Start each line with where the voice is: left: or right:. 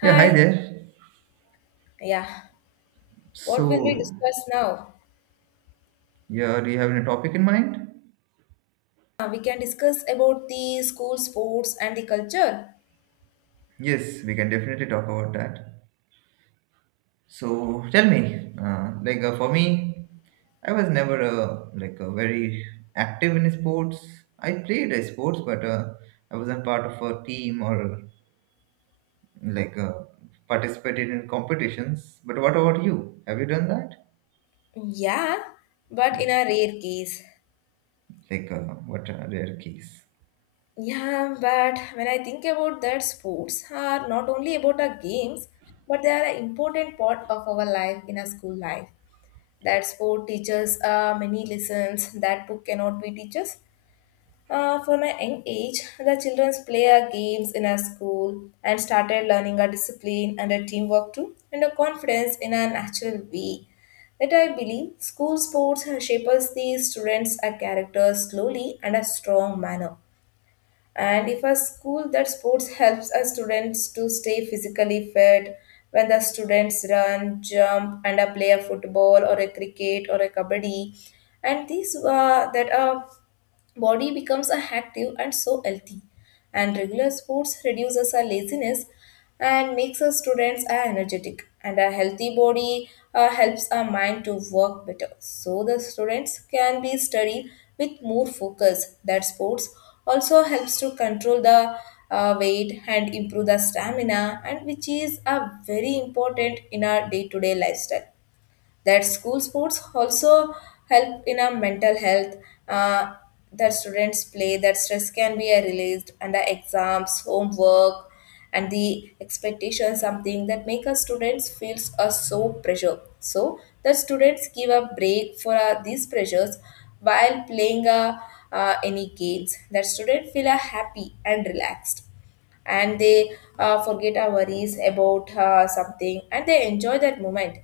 right: Yeah, hi
left: Hi.
right: there.
left: Yeah. What will we
right: So,
left: discuss now?
right: yeah, do you have any topic in mind?
left: We can discuss about the school sports and the culture.
right: Yes, we can definitely talk about that. So, tell me, for me, I was never very active in sports. I played sports, but I wasn't part of a team or like uh, participated in competitions. But what about you? Have you done that?
left: Yeah, but in a rare case.
right: Like, uh, what are their keys?
left: Yeah, but when I think about that, sports are not only about our games, but they are an important part of our life in a school life. That sport teaches many lessons that book cannot be teaches. For my young age, the children play our games in our school and started learning our discipline and our teamwork too, and our confidence in a natural way. That I believe school sports shapes the students' a character slowly and a strong manner. And if a school that sports helps our students to stay physically fit, when the students run, jump, and play a football or a cricket or a kabaddi, and these that are body becomes a active and so healthy, and regular sports reduces our laziness and makes our students are energetic and a healthy body helps our mind to work better, so the students can be study with more focus. That sports also helps to control the weight and improve the stamina and which is a very important in our day-to-day lifestyle. That school sports also help in our mental health, uh, that students play that stress can be released, and the exams, homework, and the expectation something that make us students feels so pressure, so the students give a break for these pressures while playing any games. That student feel happy and relaxed, and they forget our worries about something, and they enjoy that moment,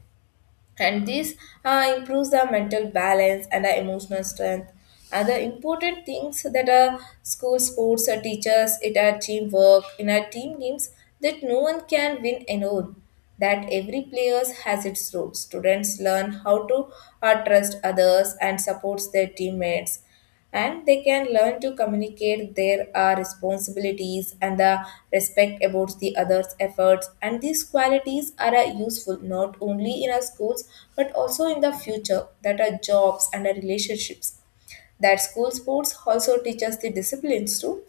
left: and this improves the mental balance and the emotional strength. Other important things that school sports teachers it are teamwork in our team games, that no one can win alone, that every player has its role. Students learn how to trust others and supports their teammates, and they can learn to communicate their responsibilities and the respect about the other's efforts, and these qualities are useful not only in our schools, but also in the future that are jobs and our relationships. That school sports also teach us the disciplines too,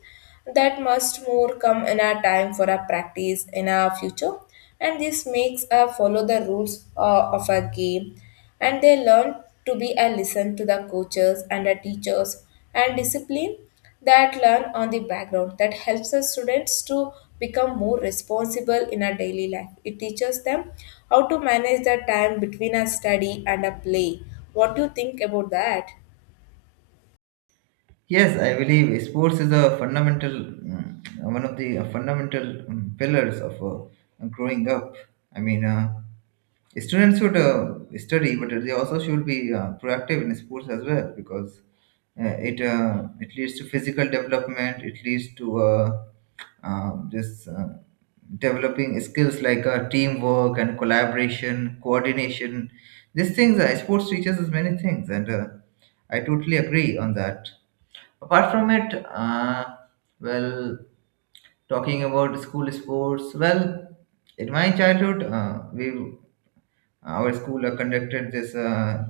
left: that must more come in our time for our practice in our future, and this makes us follow the rules of our game, and they learn to be and listen to the coaches and the teachers. And discipline that learn on the background that helps the students to become more responsible in our daily life. It teaches them how to manage the time between a study and a play. What do you think about that?
right: Yes, I believe sports is a fundamental, one of the fundamental pillars of growing up. I mean, students should study, but they also should be proactive in sports as well because it leads to physical development. It leads to just developing skills like teamwork and collaboration, coordination. These things, sports teaches us many things, and I totally agree on that. Apart from it uh, well talking about school sports, well, in my childhood, we our school conducted this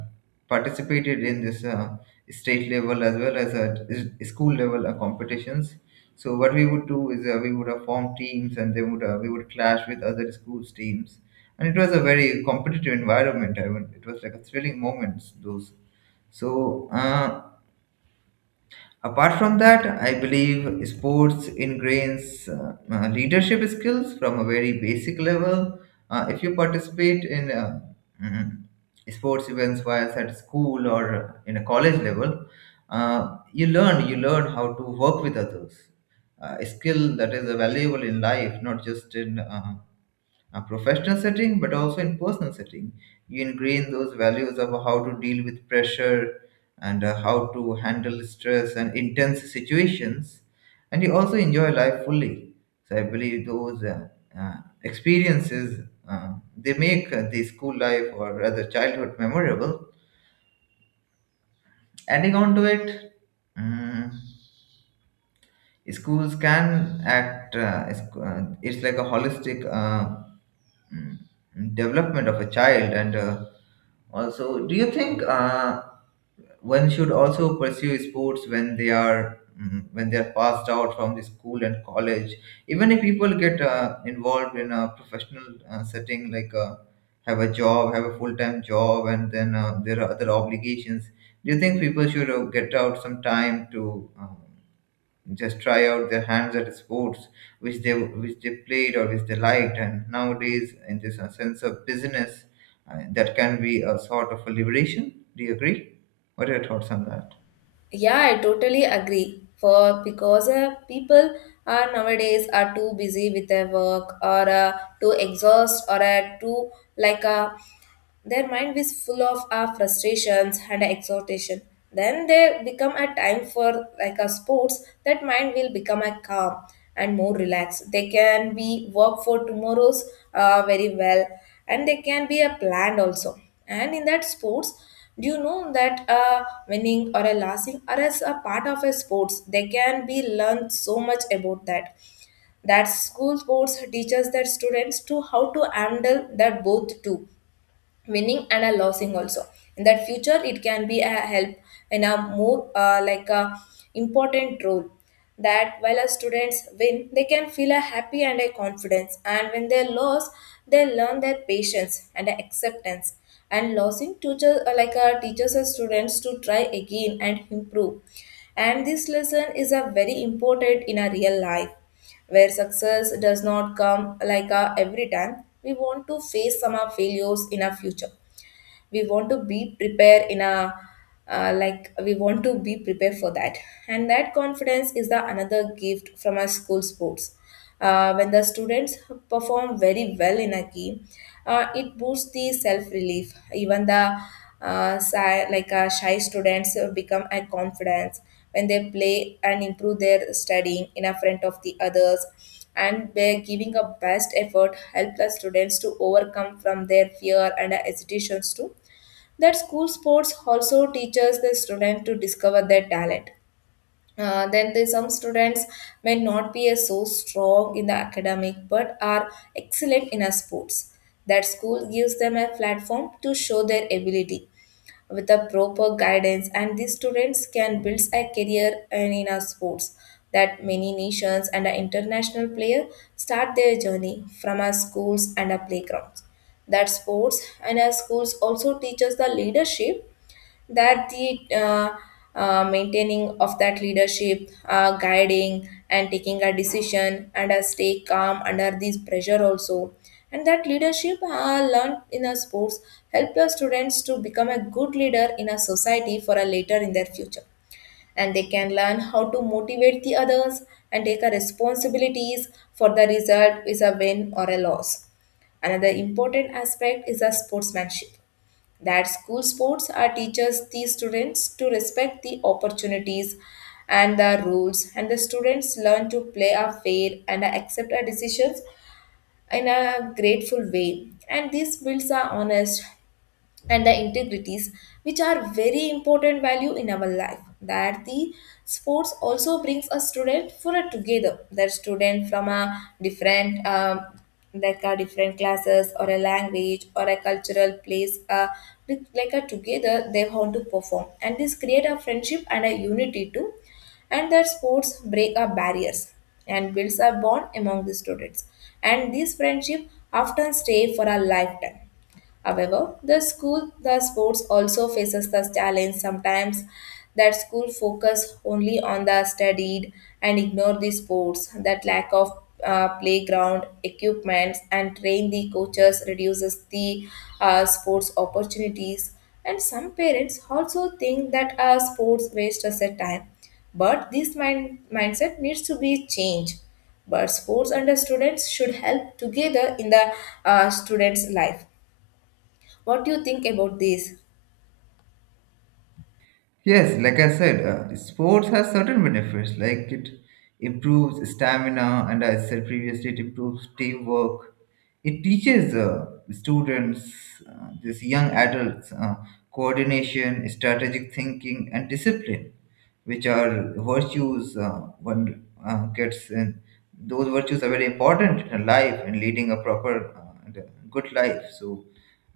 right: participated in this state level as well as at school level competitions. So what we would do is, we would form teams and they would we would clash with other schools' teams, and it was a very competitive environment. I mean, it was like a thrilling moments those. so uh, Apart from that, I believe sports ingrains leadership skills from a very basic level. If you participate in mm, sports events whilst at school or in a college level, you learn how to work with others. A skill that is valuable in life, not just in a professional setting, but also in personal setting. You ingrain those values of how to deal with pressure and how to handle stress and intense situations, and you also enjoy life fully. So I believe those uh, experiences, they make the school life, or rather childhood, memorable. Adding on to it, mm, schools can act, it's like a holistic Mm, development of a child. And also, do you think one should also pursue sports when they when they are passed out from the school and college, even if people get involved in a professional setting, like have a job, have a full-time job, and then there are other obligations? Do you think people should get out some time to just try out their hands at sports which they played or which they liked? And nowadays in this sense of business, that can be a sort of a liberation. Do you agree? What are your thoughts on that?
left: Yeah, I totally agree. For because people are nowadays are too busy with their work, or too exhaust, or too like their mind is full of frustrations and exhortation. Then they become a time for like a sports. That mind will become a calm and more relaxed. They can be work for tomorrow's very well, and they can be a planned also. And in that sports. Do you know that a winning or a losing are as a part of a sports? They can be learned so much about that. That school sports teaches their students to how to handle that both too, winning and a losing also. In that future it can be a help in a more like a important role, that while a students win they can feel a happy and a confidence, and when they lose they learn their patience and acceptance. And losing teachers like a teachers and students to try again and improve, and this lesson is a very important in a real life where success does not come like a every time. We want to face some of our failures in our future. We want to be prepared in a we want to be prepared for that. And that confidence is the another gift from our school sports. When the students perform very well in a game, it boosts the self relief. Even the shy students become a confidence when they play and improve their studying in a front of the others, and by giving a best effort help the students to overcome from their fear and hesitations to. That school sports also teaches the student to discover their talent. Then there's some students may not be as so strong in the academic but are excellent in a sports, that school gives them a platform to show their ability. With a proper guidance, and these students can build a career in, our sports, that many nations and our international player start their journey from our schools and our playgrounds. That sports and our schools also teach us the leadership, that the maintaining of that leadership, guiding and taking a decision and stay calm under this pressure also. And that leadership learned in a sports help the students to become a good leader in a society for a later in their future, and they can learn how to motivate the others and take a responsibilities for the result is a win or a loss. Another important aspect is a sportsmanship. That school sports are teaches the students to respect the opportunities and the rules, and the students learn to play a fair and accept our decisions in a grateful way. And this builds a honest and the integrities, which are very important value in our life. That the sports also brings a student for a together, that student from a different like a different classes or a language or a cultural place with- like a together they want to perform, and this create a friendship and a unity too. And that sports break up barriers and builds a bond among the students, and this friendship often stay for a lifetime. However, the school, the sports also faces the challenge sometimes, that school focus only on the studied and ignore the sports. That lack of playground equipments and train the coaches reduces the sports opportunities. And some parents also think that sports waste us a time, but this mindset needs to be changed. But sports and the students should help together in the students' life. What do you think about this?
right: Yes, like I said, sports has certain benefits. Like, it improves stamina, and as I said previously, it improves teamwork. It teaches students, these young adults, coordination, strategic thinking, and discipline, which are virtues one gets in. Those virtues are very important in life and leading a proper and a good life. So,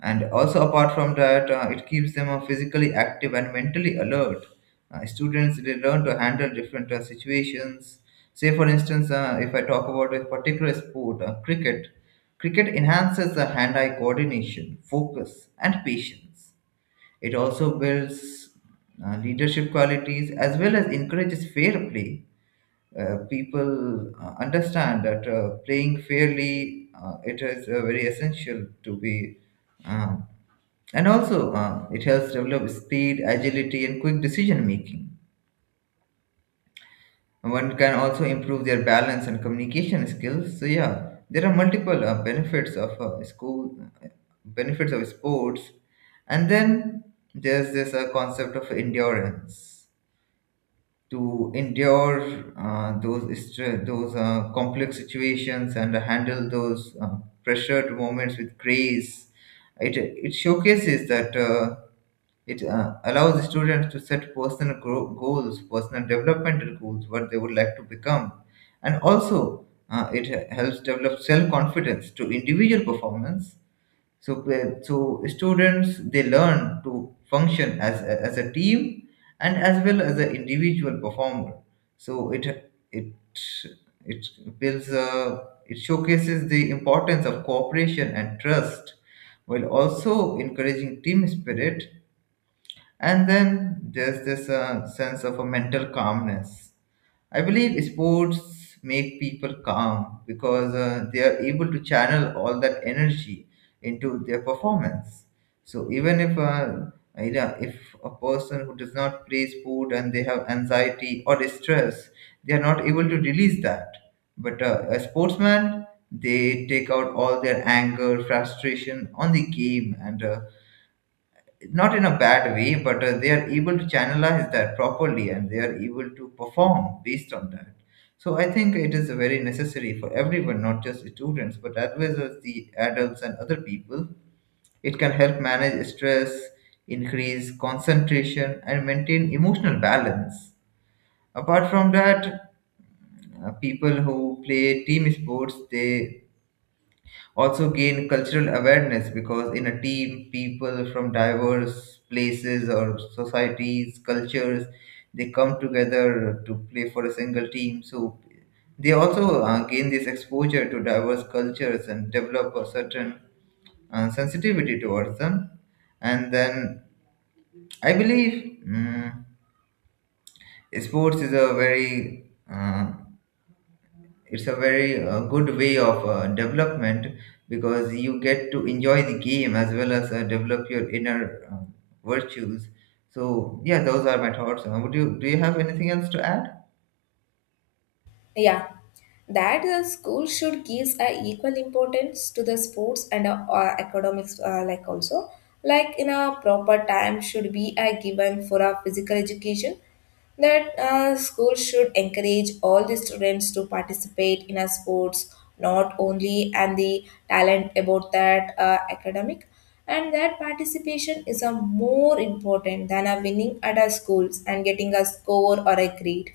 right: and also apart from that, it keeps them physically active and mentally alert. Students, they learn to handle different situations. Say, for instance, if I talk about a particular sport, cricket. Cricket enhances the hand-eye coordination, focus, and patience. It also builds leadership qualities as well as encourages fair play. People understand that playing fairly it is very essential to be, uh, and also it helps develop speed, agility, and quick decision making. One can also improve their balance and communication skills. So yeah, there are multiple benefits of uh, benefits of sports, and then there's this concept of endurance, to endure those complex situations and handle those pressured moments with grace. It showcases that it allows students to set goals, personal developmental goals, what they would like to become, and also it helps develop self confidence to individual performance. So so students, they learn to function as as a team, and as well as an individual performer. So it it it builds a it showcases the importance of cooperation and trust, while also encouraging team spirit. And then there's this sense of a mental calmness. I believe sports make people calm because they are able to channel all that energy into their performance. So even if if a person who does not play sport and they have anxiety or stress, they are not able to release that. But a sportsman, they take out all their anger, frustration on the game, and not in a bad way, but they are able to channelize that properly and they are able to perform based on that. So I think it is very necessary for everyone, not just students, but as well as the adults and other people. It can help manage stress, increase concentration, and maintain emotional balance. Apart from that, people who play team sports, they also gain cultural awareness because in a team, people from diverse places or societies, cultures, they come together to play for a single team. So they also gain this exposure to diverse cultures and develop a certain sensitivity towards them. And then I believe, mm sports is a very it's a very good way of development, because you get to enjoy the game as well as develop your inner virtues. So yeah, those are my thoughts. Would you Do you have anything else to add?
left: Yeah, that the school should gives a equal importance to the sports and academics also, like in a proper time should be a given for a physical education. That school should encourage all the students to participate in a sports, not only and the talent about that academic, and that participation is a more important than a winning at our schools and getting a score or a grade.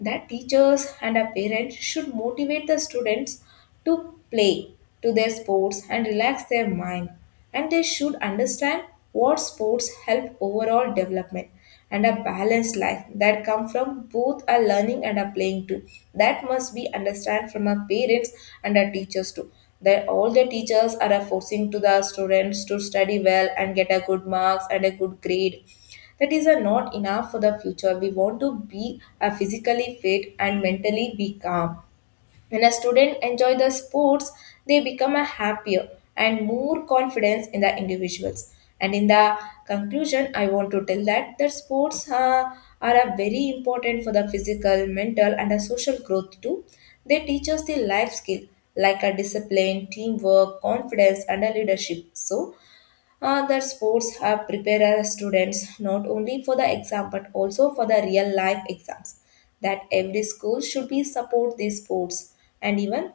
left: That teachers and our parents should motivate the students to play, to their sports and relax their mind, and they should understand what sports help overall development and a balanced life that come from both our learning and our playing too. That must be understand from our parents and our teachers too, that all the teachers are forcing to the students to study well and get a good marks and a good grade. That is are not enough for the future. We want to be physically fit and mentally be calm. When a student enjoy the sports, they become a happier and more confidence in the individuals. And in the conclusion, I want to tell that that sports are a very important for the physical, mental, and a social growth too. They teach us the life skill like a discipline, teamwork, confidence, and a leadership. So that sports have prepared our students not only for the exam but also for the real life exams, that every school should be support these sports, and even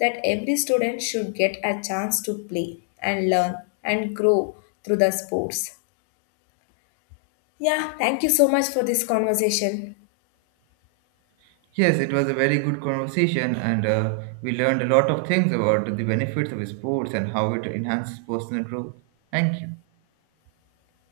left: that every student should get a chance to play and learn and grow through the sports. Yeah, thank you so much for this conversation.
right: Yes, it was a very good conversation, and we learned a lot of things about the benefits of sports and how it enhances personal growth. Thank you.